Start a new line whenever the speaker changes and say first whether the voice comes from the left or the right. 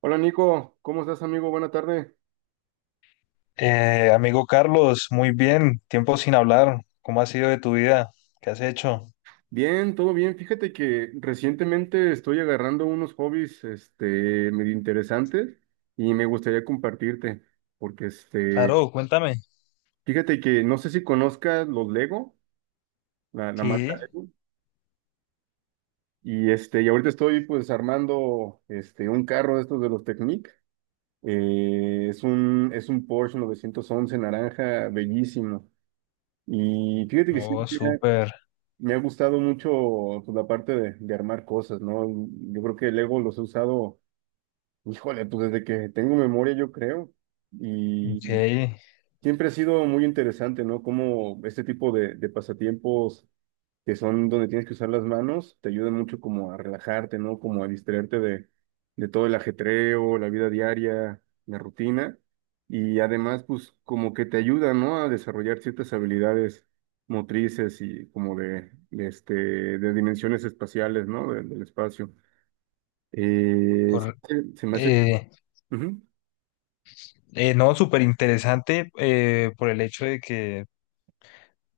right: Hola Nico, ¿cómo estás, amigo? Buena tarde.
left: Amigo Carlos, muy bien, tiempo sin hablar. ¿Cómo ha sido de tu vida? ¿Qué has hecho?
right: Bien, todo bien. Fíjate que recientemente estoy agarrando unos hobbies, medio interesantes, y me gustaría compartirte, porque
left: Claro, cuéntame.
right: fíjate que no sé si conozcas los Lego, la marca
left: Sí,
right: Lego. Y y ahorita estoy, pues, armando, un carro de estos de los Technic. Es un Porsche 911, naranja, bellísimo. Y fíjate que sí.
left: oh, súper,
right: Me ha gustado mucho, pues, la parte de armar cosas, ¿no? Yo creo que Lego los he usado, híjole, pues desde que tengo memoria, yo creo.
left: ok.
right: Y siempre ha sido muy interesante, ¿no? Cómo este tipo de pasatiempos que son donde tienes que usar las manos te ayudan mucho, como a relajarte, ¿no? Como a distraerte de todo el ajetreo, la vida diaria, la rutina. Y además, pues, como que te ayuda, ¿no? A desarrollar ciertas habilidades motrices y como de dimensiones espaciales, ¿no? Del espacio. Eh,
left: Cor-
right: se se, me hace...
left: eh,
right: Ujú.
left: no, súper interesante, por el hecho de que,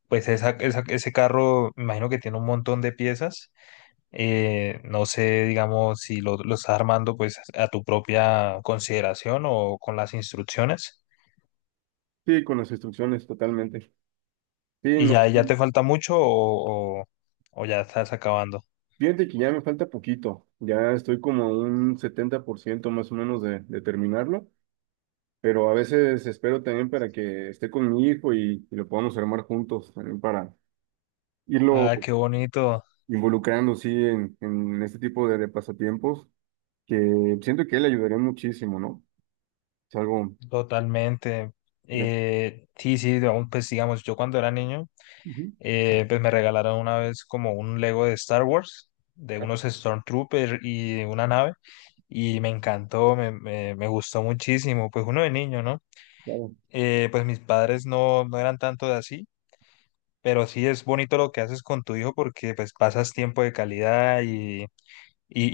left: pues, ese carro, me imagino que tiene un montón de piezas. No sé, digamos, si lo estás armando, pues, a tu propia consideración o con las instrucciones.
right: Sí, con las instrucciones, totalmente. Sí,
left: ¿Y
right: no.
left: ya te falta mucho o ya estás acabando?
right: Fíjate que ya me falta poquito. Ya estoy como a un 70%, más o menos, de terminarlo. Pero a veces espero también para que esté con mi hijo y, lo podamos armar juntos también para irlo
left: Ah, qué bonito,
right: involucrando, sí, en este tipo de pasatiempos, que siento que le ayudaría muchísimo, ¿no? Es algo...
left: totalmente.
right: Ya.
left: Sí, sí, aún, pues digamos, yo cuando era niño,
right: Ujú.
left: pues me regalaron una vez como un Lego de Star Wars, de
right: Ah,
left: unos Stormtroopers y una nave, y me encantó, me gustó muchísimo, pues uno de niño, ¿no?
right: claro.
left: Pues mis padres no, no eran tanto de así, pero sí es bonito lo que haces con tu hijo porque pues pasas tiempo de calidad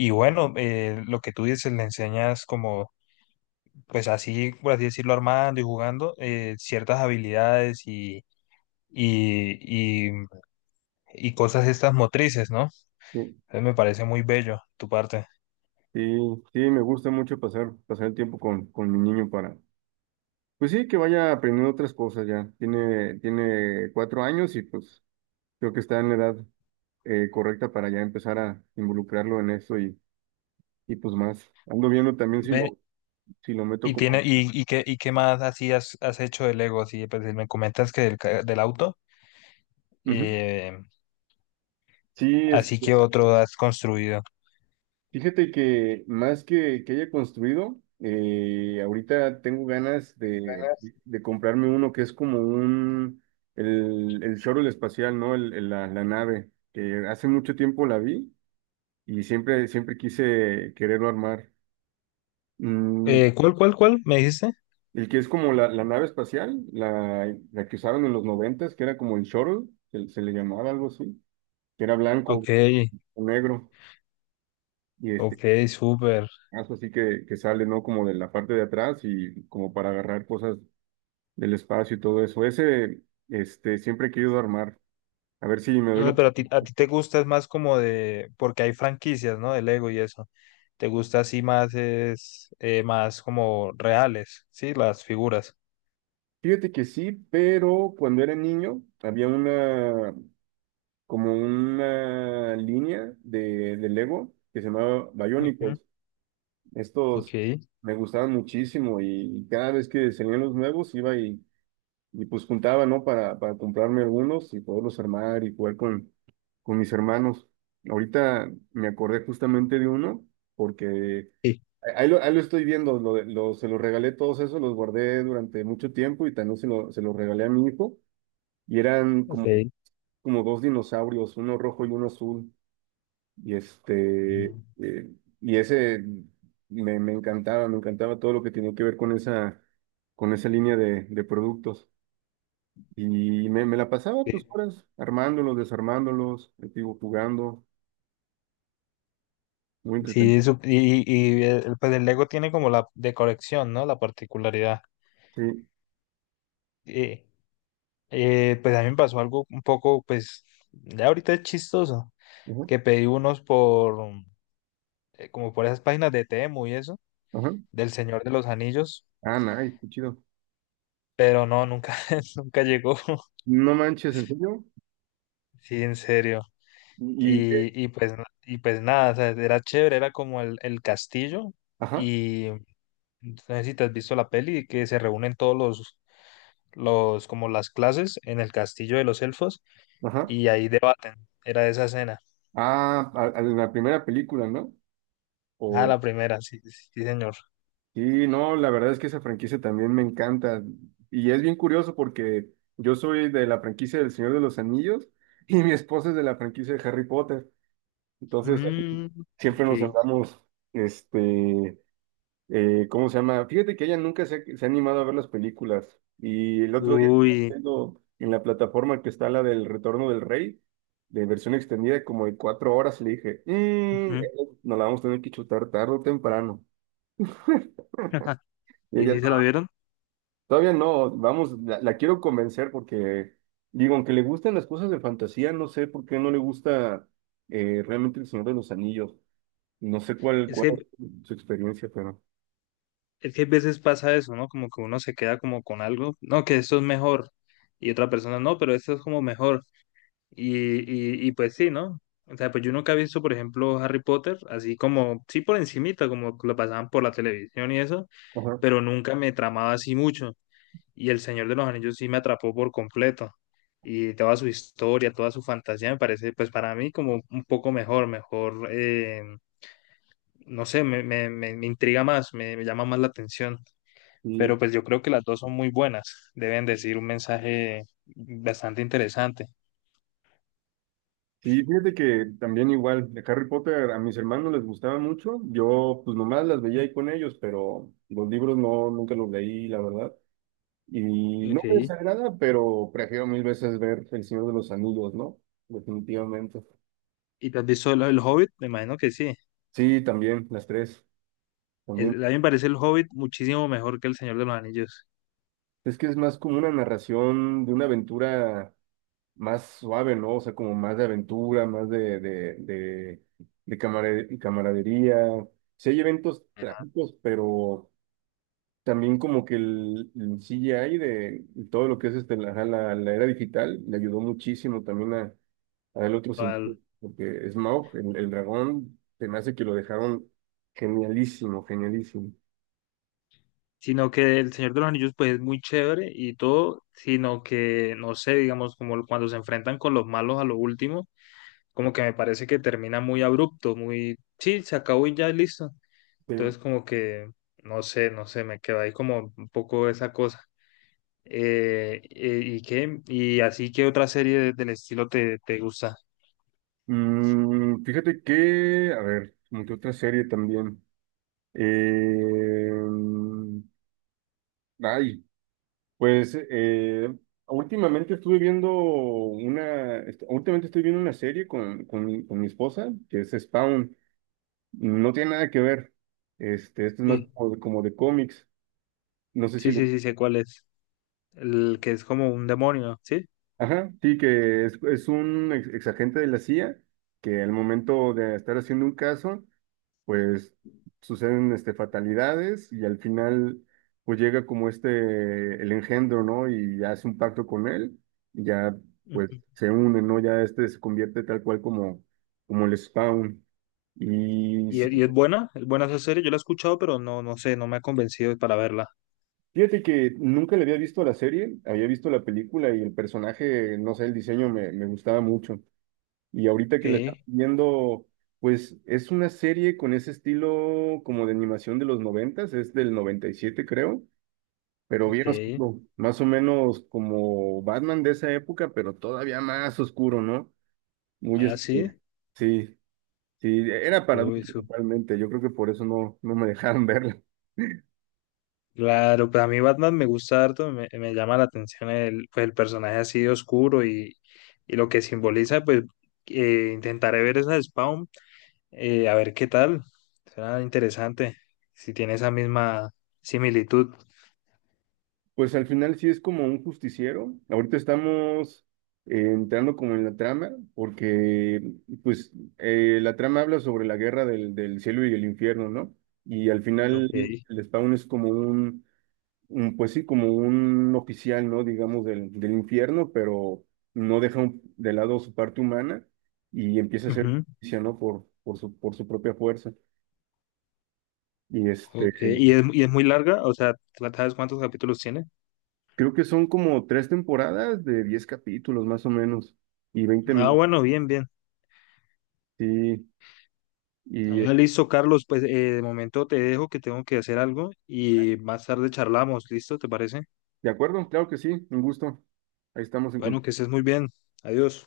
left: y bueno, lo que tú dices, le enseñas como pues así, por así decirlo, armando y jugando, ciertas habilidades y, y, y cosas estas motrices, ¿no?
right: Sí,
left: Entonces me parece muy bello tu parte.
right: sí, sí, me gusta mucho pasar, pasar el tiempo con mi niño para, pues sí, que vaya aprendiendo otras cosas ya. Tiene 4 años y, pues, creo que está en la edad correcta para ya empezar a involucrarlo en eso. Y, pues, más, ando viendo también
left: Ven,
right: si lo meto como...
left: y qué más así has hecho de Lego, así, pues, me comentas que del, ca- del auto,
right: Ujú.
left: eh,
right: Sí,
left: así que otro has construido.
right: fíjate que más que haya construido, ahorita tengo ganas de comprarme uno que es como un, el shuttle espacial, ¿no? La nave, que hace mucho tiempo la vi, y siempre, siempre quise quererlo armar. Mm,
left: ¿Cuál, cuál, cuál? ¿Me dijiste?
right: el que es como la nave espacial, la que usaron en los noventas, que era como el shuttle, se le llamaba algo así, que era
left: Ok,
right: blanco. O negro. Y
left: ok, súper.
right: caso así que sale, ¿no? Como de la parte de atrás y como para agarrar cosas del espacio y todo eso. Siempre he querido armar. A ver si me
left: Ah,
right: duelo.
left: pero a ti te gusta es más como de, porque hay franquicias, ¿no? De Lego y eso. Te gusta así más es, más como reales, ¿sí? Las figuras.
right: Fíjate que sí, pero cuando era niño había una, como una línea de Lego que se llamaba
left: Ujú.
right: Bionicles.
left: Ok.
right: Estos me gustaban muchísimo, y cada vez que salían los nuevos iba y, pues, juntaba, ¿no? Para comprarme algunos y poderlos armar y jugar con mis hermanos. Ahorita me acordé justamente de uno, porque
left: Sí.
right: ahí lo estoy viendo, se los regalé todos esos, los guardé durante mucho tiempo y también se los regalé a mi hijo. Y eran como,
left: Ok.
right: como dos dinosaurios, uno rojo y uno azul. Y
left: Ujú.
right: eh, ese me encantaba todo lo que tenía que ver con esa línea de productos. Y me la pasaba, pues,
left: Sí,
right: horas armándolos, desarmándolos, digo, jugando, muy
left: sí,
right: entretenido.
left: pues el Lego tiene como la de colección, ¿no? La particularidad.
right: Sí,
left: Eh, pues a mí me pasó algo un poco, pues, ya ahorita es chistoso,
right: ajá,
left: que pedí unos por, como por esas páginas de Temu y eso,
right: ajá.
left: del Señor de los Anillos.
right: Ah, nice, qué chido.
left: Pero no, nunca, nunca llegó.
right: No manches, ¿en serio?
left: Sí, en serio.
right: Y, y-
left: Y pues nada, o sea, era chévere, era como el castillo.
right: ajá,
left: Y no sé si te has visto la peli, que se reúnen todos como las clases en el castillo de los elfos
right: ajá.
left: y ahí debaten. Era esa escena.
right: Ah, a la primera película, ¿no?
left: Ah,
right: O,
left: la primera, sí, sí, sí, señor.
right: sí, no, la verdad es que esa franquicia también me encanta. Y es bien curioso porque yo soy de la franquicia del Señor de los Anillos y mi esposa es de la franquicia de Harry Potter. Entonces,
left: Mm,
right: siempre
left: ok.
right: nos andamos, este ¿cómo se llama? Fíjate que ella nunca se ha animado a ver las películas. Y el otro día estaba
left: Uy.
right: viendo en la plataforma que está la del Retorno del Rey, de versión extendida, como de 4 horas, y le dije: "Mm,
left: Ujú.
right: nos la vamos a tener que chutar tarde o temprano". Y
left: ¿Y
right: ella:
left: si se
right: "No,
left: la vieron?
right: todavía no". Vamos, la quiero convencer porque, digo, aunque le gustan las cosas de fantasía, no sé por qué no le gusta, realmente, El Señor de los Anillos. No sé
left: Es
right: cuál
left: que
right: es su experiencia, pero...
left: Es que a veces pasa eso, ¿no? Como que uno se queda como con algo, no, que esto es mejor, y otra persona no, pero esto es como mejor. Y pues sí, ¿no? O sea, pues yo nunca he visto, por ejemplo, Harry Potter, así como, sí por encimita, como lo pasaban por la televisión y eso,
right: Ajá.
left: pero nunca me tramaba así mucho. Y El Señor de los Anillos sí me atrapó por completo. Y toda su historia, toda su fantasía me parece, pues para mí como un poco mejor, mejor, no sé, me intriga más, me llama más la atención, pero pues yo creo que las dos son muy buenas, deben decir un mensaje bastante interesante.
right: Sí, fíjate que también igual, de Harry Potter, a mis hermanos les gustaba mucho. Yo, pues, nomás las veía ahí con ellos, pero los libros no, nunca los leí, la verdad, y no me
left: Ok.
right: desagrada, pero prefiero mil veces ver El Señor de los Anillos, ¿no? Definitivamente.
left: ¿Y te has visto el Hobbit? Me imagino que sí.
right: Sí, también, las tres, también.
left: El- a mí me parece el Hobbit muchísimo mejor que el Señor de los Anillos.
right: Es que es más como una narración de una aventura más suave, ¿no? O sea, como más de aventura, más de camaradería. Sí hay eventos trágicos, pero... También como que el CGI de todo lo que es ajá, la era digital le ayudó muchísimo también a el otro sentido,
left: Actual.
right: porque Smaug, el dragón, se me hace que lo dejaron genialísimo, genialísimo.
left: Sino que el Señor de los Anillos pues es muy chévere y todo, sino que no sé, digamos, como cuando se enfrentan con los malos a lo último, como que me parece que termina muy abrupto, muy, sí, se acabó y ya listo.
right: Sí.
left: Entonces como que, no sé, me queda ahí como un poco esa cosa. ¿Y qué? ¿Y así qué otra serie de- del estilo te gusta?
right: Fíjate que, a ver, como que otra serie también. Eh, mm, ay, pues, últimamente estuve viendo una, últimamente estoy viendo una serie con, mi esposa, que es Spawn. No tiene nada que ver. Este es más
left: Sí,
right: como de cómics. No sé si
left: sí, sí,
right: lo...
left: sí, sé cuál es. El que es como un demonio, ¿sí?
right: Ajá, sí, que es un exagente de la CIA que, al momento de estar haciendo un caso, pues, suceden, fatalidades, y al final, pues, llega como el engendro, ¿no? Y hace un pacto con él, y ya, pues,
left: Ujú.
right: se une, ¿no? Ya se convierte tal cual como, como el Spawn. Y sí,
left: ¿Y es buena? ¿Es buena esa serie? Yo la he escuchado, pero no, no sé, no me ha convencido para verla.
right: fíjate que nunca le había visto la serie, había visto la película y el personaje, no sé, el diseño me gustaba mucho. Y ahorita
left: Ok,
right: que le estaba viendo, pues, es una serie con ese estilo como de animación de los noventas, es del noventa y siete, creo, pero bien
left: ok.
right: oscuro, más o menos como Batman de esa época, pero todavía más oscuro, ¿no? Muy
left: Ah, sí.
right: sí, sí, era para
left: Uy,
right: adultos
left: su-
right: totalmente. Yo creo que por eso no, no me dejaron verla.
left: claro, pues a mí Batman me gusta harto, me llama la atención el, pues el personaje así oscuro y lo que simboliza, pues, intentaré ver esa de Spawn. A ver qué tal. Será interesante si tiene esa misma similitud.
right: Pues al final sí es como un justiciero. Ahorita estamos entrando como en la trama, porque, pues, la trama habla sobre la guerra del cielo y el infierno, ¿no? Y al final
left: Ok.
right: el Spawn es como pues sí, como un oficial, ¿no? Digamos del infierno, pero no deja de lado su parte humana y empieza a hacer
left: Ujú.
right: justicia, ¿no? Por su propia fuerza. Y
left: Ok. Y es muy larga? O sea, ¿sabes cuántos capítulos tiene?
right: creo que son como tres temporadas de 10 capítulos, más o menos, y 20
left: Ah,
right: minutos.
left: bueno, bien, bien.
right: Sí,
left: Ah,
right: y
left: listo, Carlos. Pues, de momento te dejo que tengo que hacer algo y más tarde charlamos. ¿Listo? ¿Te parece?
right: de acuerdo, claro que sí. Un gusto. Ahí estamos en
left: Bueno, que
right: contacto.
left: estés muy bien. Adiós.